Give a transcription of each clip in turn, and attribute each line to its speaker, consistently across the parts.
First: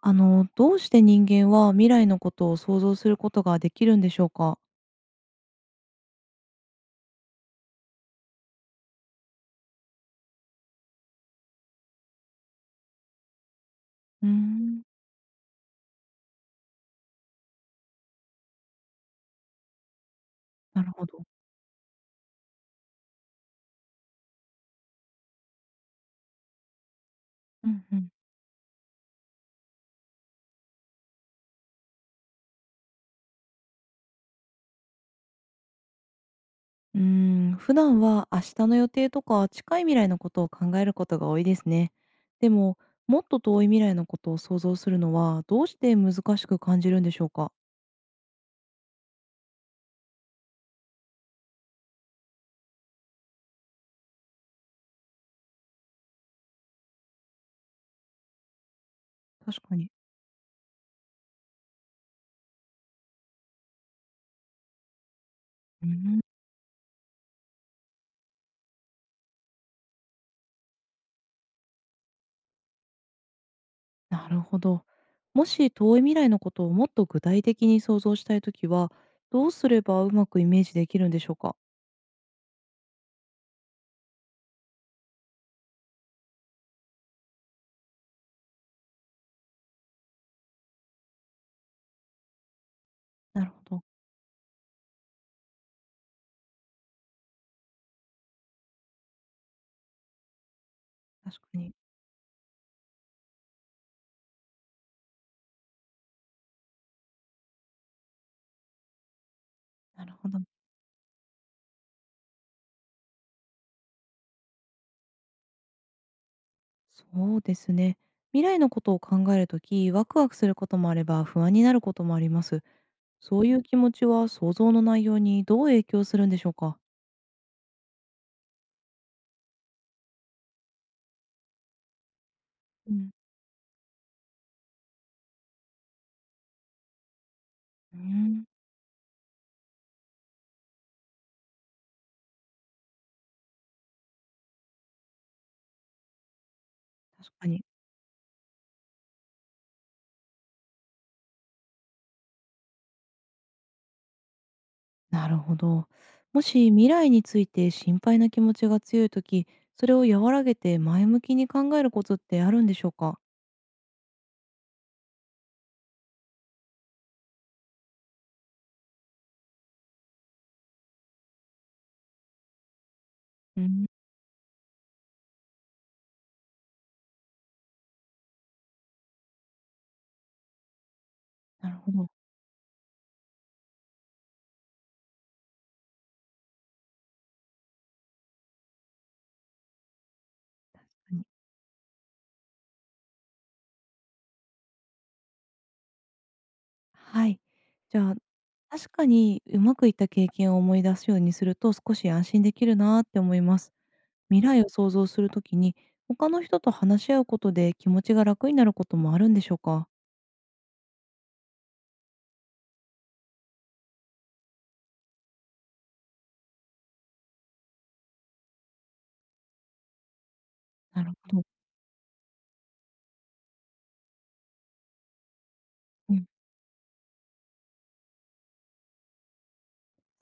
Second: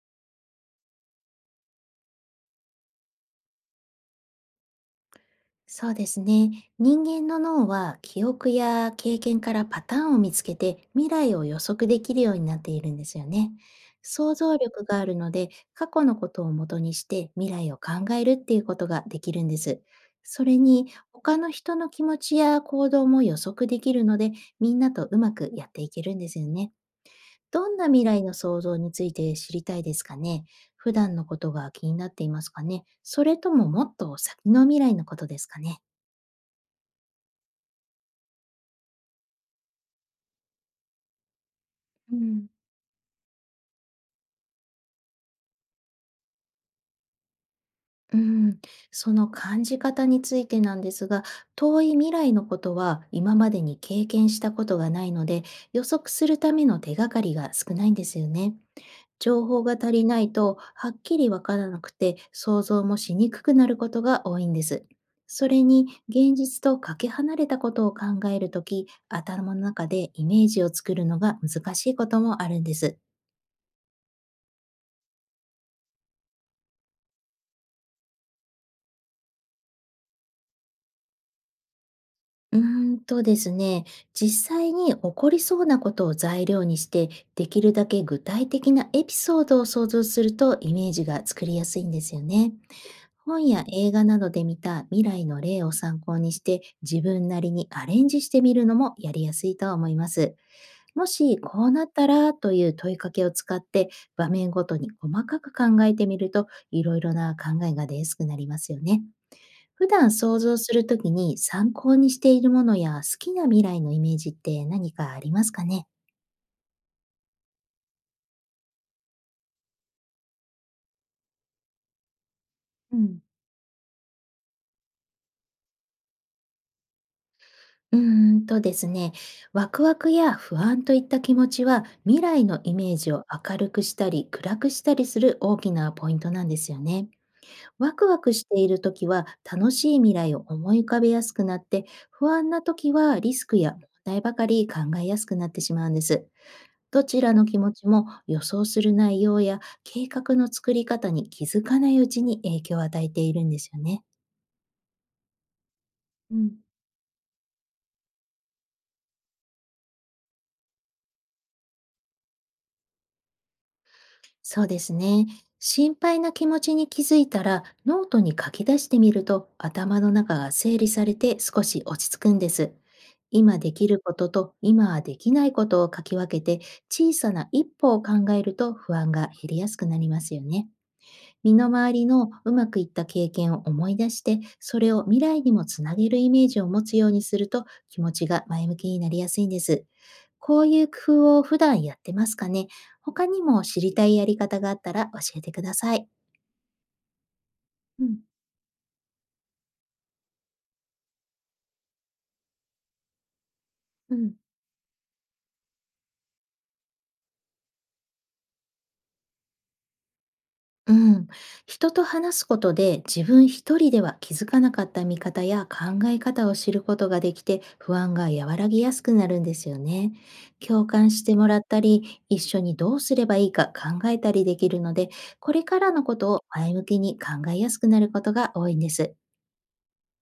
Speaker 1: どうして人間は未来のことを想像することができるんでしょうか？
Speaker 2: そうですね。人間の脳は記憶や経験からパターンを見つけて未来を予測できるようになっているんですよね。
Speaker 1: うー
Speaker 2: 想像
Speaker 1: ん。
Speaker 2: 力があるので、過去のことを元にして未来を考えるっていうことができるんです。それ
Speaker 1: な
Speaker 2: に、
Speaker 1: るほど。
Speaker 2: 他の人の気持ちや行動も予測できるので、みんなとうまくやっていけるんですよね。
Speaker 1: う
Speaker 2: どん
Speaker 1: ん
Speaker 2: な
Speaker 1: う
Speaker 2: 未
Speaker 1: ん。
Speaker 2: 来の想像について知りたいですかね？普段のことが気になっていますかね？それとももっと先の未来のことですかね？
Speaker 1: うー普段は明日の予定とか近い未来のことを考えることが多いですね。
Speaker 2: うん、
Speaker 1: でも、もっと遠い未来のことを想像するのはどうして難しく感じるんでしょうか？
Speaker 2: うん、その感じ方についてなんですが、遠い未来のことは今までに経験したことがないので、予測するための手がかりが少ないんですよね。情
Speaker 1: 確
Speaker 2: 報が
Speaker 1: かに。
Speaker 2: 足りないと、はっきりわからなくて、想像もしにくくなることが多いんです。それ
Speaker 1: う
Speaker 2: に、
Speaker 1: ーん、
Speaker 2: 現実とかけ離れたことを考えるとき、頭の中でイメージを作るのが難しいこともあるんです。
Speaker 1: なるほど。もし遠い未来のことをもっと具体的に想像したいときは、どうすればうまくイメージできるんでしょうか？
Speaker 2: うーんとですね、実際に起こりそうなことを材料にして、できるだけ具体的なエピソードを想像すると、イメージが作りやすいんですよね。
Speaker 1: な
Speaker 2: 本
Speaker 1: るほ
Speaker 2: や
Speaker 1: ど、
Speaker 2: 映画などで見た未来の例を参考にして、自分なりにアレンジしてみるのもやりやすいと思います。も
Speaker 1: 確
Speaker 2: し
Speaker 1: か
Speaker 2: こう
Speaker 1: に。
Speaker 2: なったらという問いかけを使って、場面ごとに細かく考えてみると、いろいろな考えが出やすくなりますよね。普
Speaker 1: な
Speaker 2: 段
Speaker 1: るほど。
Speaker 2: 想像するときに参考にしているものや好きな未来のイメージって何かありますかね？
Speaker 1: そうですね。未来のことを考えるとき、ワクワクすることもあれば不安になることもあります。
Speaker 2: うん、
Speaker 1: そういう気持ちは想像の内容にどう影響するんでしょうか？
Speaker 2: うーんとですね、ワクワクや不安といった気持ちは未来のイ
Speaker 1: う
Speaker 2: メー
Speaker 1: ん、
Speaker 2: ジを明るくしたり暗くしたりする大きなポイントなんですよね。ワ
Speaker 1: う
Speaker 2: クワク
Speaker 1: ん、
Speaker 2: しているときは楽しい未来を思い浮かべやすくなって、不安なときはリスクや問題ばかり考えやすくなってしまうんです。どち
Speaker 1: 確
Speaker 2: らの
Speaker 1: か
Speaker 2: 気
Speaker 1: に、
Speaker 2: 持ちも予想する内容や計画の作り方に気づかないうちに影響を与えているんですよね。
Speaker 1: なるほど。
Speaker 2: う
Speaker 1: も
Speaker 2: ん。
Speaker 1: し未来について心配な気持ちが強いとき、それを和らげて前向きに考えるコツってあるんでしょうか？
Speaker 2: そうですね。心配な気持ちに気づいたらノートに書き出してみると、頭の中が整理されて少し落ち着くんです。今
Speaker 1: う
Speaker 2: で
Speaker 1: ん、
Speaker 2: きることと今はできないことを書き分けて、小さな一歩を考えると、不安が減りやすくなりますよね。身
Speaker 1: な
Speaker 2: の
Speaker 1: るほ
Speaker 2: 回り
Speaker 1: ど。
Speaker 2: のうまくいった経験を思い出して、それを未来にもつなげるイメージを持つようにすると、気持ちが前向きになりやすいんです。こういう
Speaker 1: う
Speaker 2: 工
Speaker 1: ん。
Speaker 2: 夫を普段やってますかね？他にも知りたいやり方があったら教えてください。
Speaker 1: はい。じ
Speaker 2: う
Speaker 1: ゃあ、
Speaker 2: ん。
Speaker 1: 確かにうまくいった経験を思い出すようにすると少し安心できるなーって思います。
Speaker 2: うん
Speaker 1: 未来を想像するときに、他の人と話し合うことで気持ちが楽になることもあるんでしょうか？
Speaker 2: うん、人と話すことで自分一人では気づかなかった見方や考え方を知ることができて、不安が和らぎやすくなるんですよね。共
Speaker 1: なる
Speaker 2: 感して
Speaker 1: ほど。
Speaker 2: もらったり一緒にどうすればいいか考えたりできるので、これからの
Speaker 1: う
Speaker 2: こ
Speaker 1: ん。
Speaker 2: とを前向きに考えやすくなることが多いんです。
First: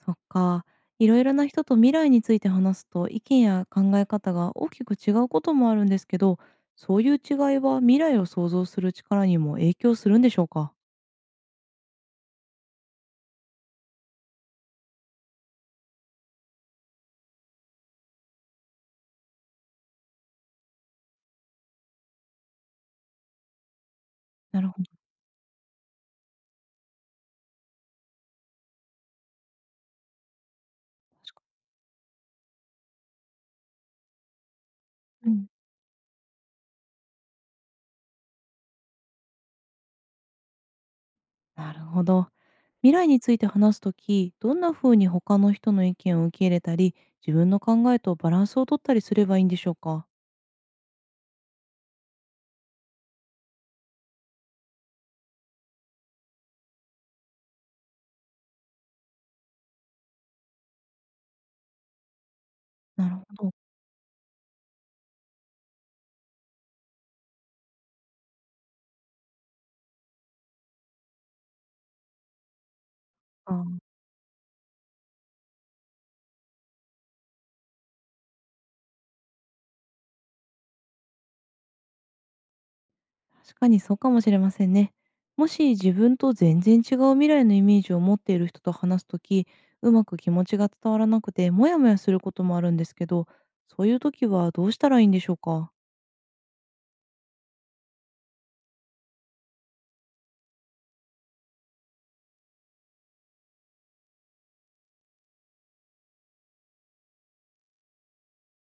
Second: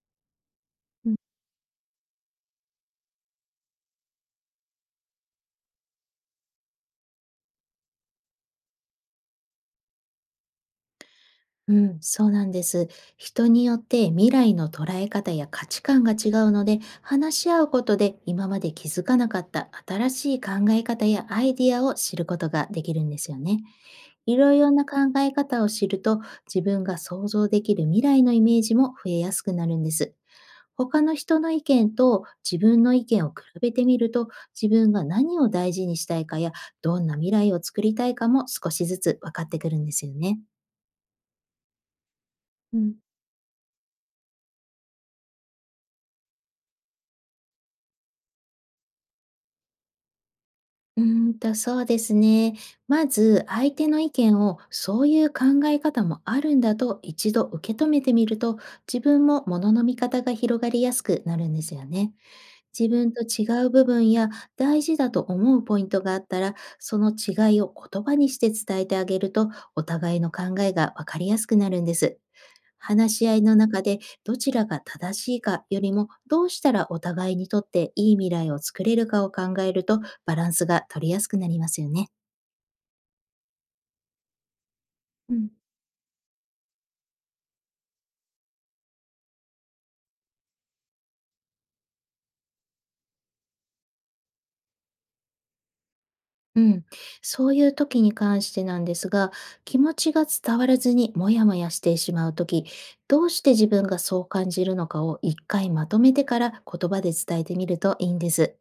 Speaker 1: そっか。いろいろな人と未来について話すと、意見や考え方が大きく違うこともあるんですけど、そういう違いは未来を想像する力にも影響するんでしょうか？
Speaker 2: うん、そうなんです。人によって未来の捉え方や価値観が違うので、話し合うことで今まで気づかなかった新しい考え方やアイディアを知ることができるんですよね。いろ
Speaker 1: な
Speaker 2: い
Speaker 1: る
Speaker 2: ろ
Speaker 1: ほ
Speaker 2: な考
Speaker 1: ど。
Speaker 2: え方を知ると、自分が想像できる未来のイメージも増えやすくなるんです。他の人の意見と自分の意見を比べてみると、自分が
Speaker 1: う
Speaker 2: 何
Speaker 1: ん。
Speaker 2: を大事にしたいかや、どんな未来を作りたいかも少しずつ分かってくるんですよね。
Speaker 1: なるほど。
Speaker 2: う
Speaker 1: 未
Speaker 2: ん、
Speaker 1: 来について話すとき、どんな風に他の人の意見を受け入れたり、自分の考えとバランスを取ったりすればいいんでしょうか？
Speaker 2: うーそうですね。まず、相手の意見を、そういう考え方もあるんだと一度受け止めてみると、自分もものの見方が広がりやすくなるんですよね。自
Speaker 1: な
Speaker 2: 分
Speaker 1: る
Speaker 2: と
Speaker 1: ほ
Speaker 2: 違
Speaker 1: ど。
Speaker 2: う部分や大事だと思うポイントがあったら、その違いを言葉にして伝えてあげると、お互いの考えがわかりやすくなるんです。話し合いの中で、どちらが正しいかよりもどうしたらお互いにとっていい未来を作れるかを考えると、バランスが取りやすくなりますよね。
Speaker 1: 確かにそうかもしれませんね。
Speaker 2: う
Speaker 1: も
Speaker 2: ん、
Speaker 1: し自分と全然違う未来のイメージを持っている人と話すとき、うまく気持ちが伝わらなくて、モヤモヤすることもあるんですけど、そういうときはどうしたらいいんでしょうか？
Speaker 2: うん。そういう時に関してなんですが、気持ちが伝わらずにモヤモヤしてしまう時、どうして自分がそう感じるのかを一回まとめてから言葉で伝えてみるといいんです。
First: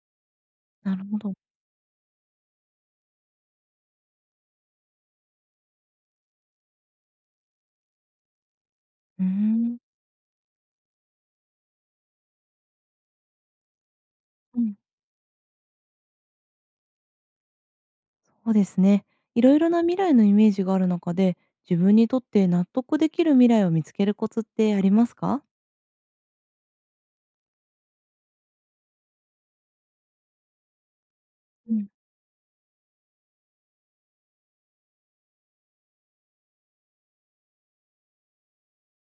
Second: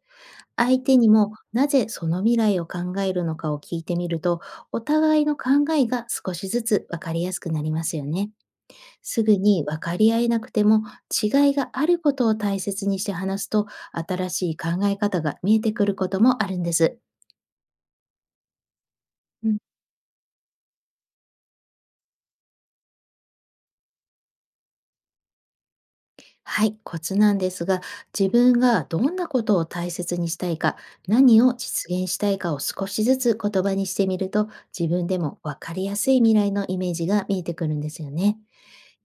Speaker 2: 相
Speaker 1: な
Speaker 2: 手
Speaker 1: る
Speaker 2: に
Speaker 1: ほど。
Speaker 2: もなぜその未来を考えるのかを聞いてみると、お互いの考えが少しずつ分かりやすくなりますよね。
Speaker 1: う
Speaker 2: す
Speaker 1: ー
Speaker 2: ぐに
Speaker 1: ん。
Speaker 2: 分かり合えなくても、違いがあることを大切にして話すと、新しい
Speaker 1: う
Speaker 2: 考
Speaker 1: ん。
Speaker 2: え方が見えてくることもあるんです。
Speaker 1: そうですね。い
Speaker 2: う
Speaker 1: ろい
Speaker 2: ん、
Speaker 1: ろな未来のイメージがある中で、自分にとって納得できる未来を見つけるコツってありますか？
Speaker 2: はい、コツなんですが、自分がどんなことを大切にしたいか、何を
Speaker 1: うん。
Speaker 2: 実現したいかを少しずつ言葉にしてみると、自分でも分かりやすい未来のイメージが見えてくるんですよね。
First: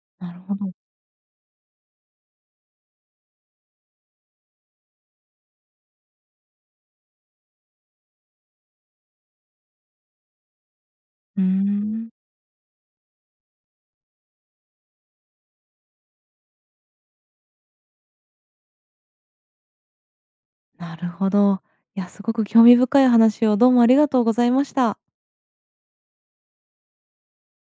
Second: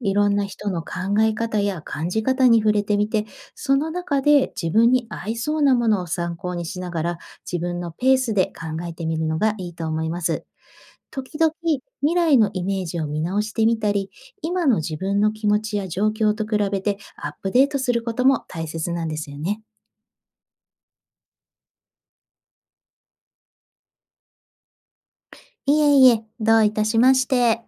Speaker 2: いろ
Speaker 1: な
Speaker 2: ん
Speaker 1: る
Speaker 2: な
Speaker 1: ほ
Speaker 2: 人
Speaker 1: ど。
Speaker 2: の考え方や感じ方に触れてみて、その中で自分に合いそうなものを参考にしながら、自分のペースで考えてみるのがいいと思います。時
Speaker 1: うー
Speaker 2: 々、未
Speaker 1: ん。
Speaker 2: 来のイメージを見直してみたり、今の自分の気持ちや状況と比べてアップデートすることも大切なんですよね。
Speaker 1: なるほど。いや、すごく興味深い話をどうもありがとうございました。
Speaker 2: いえいえ、どういたしまして。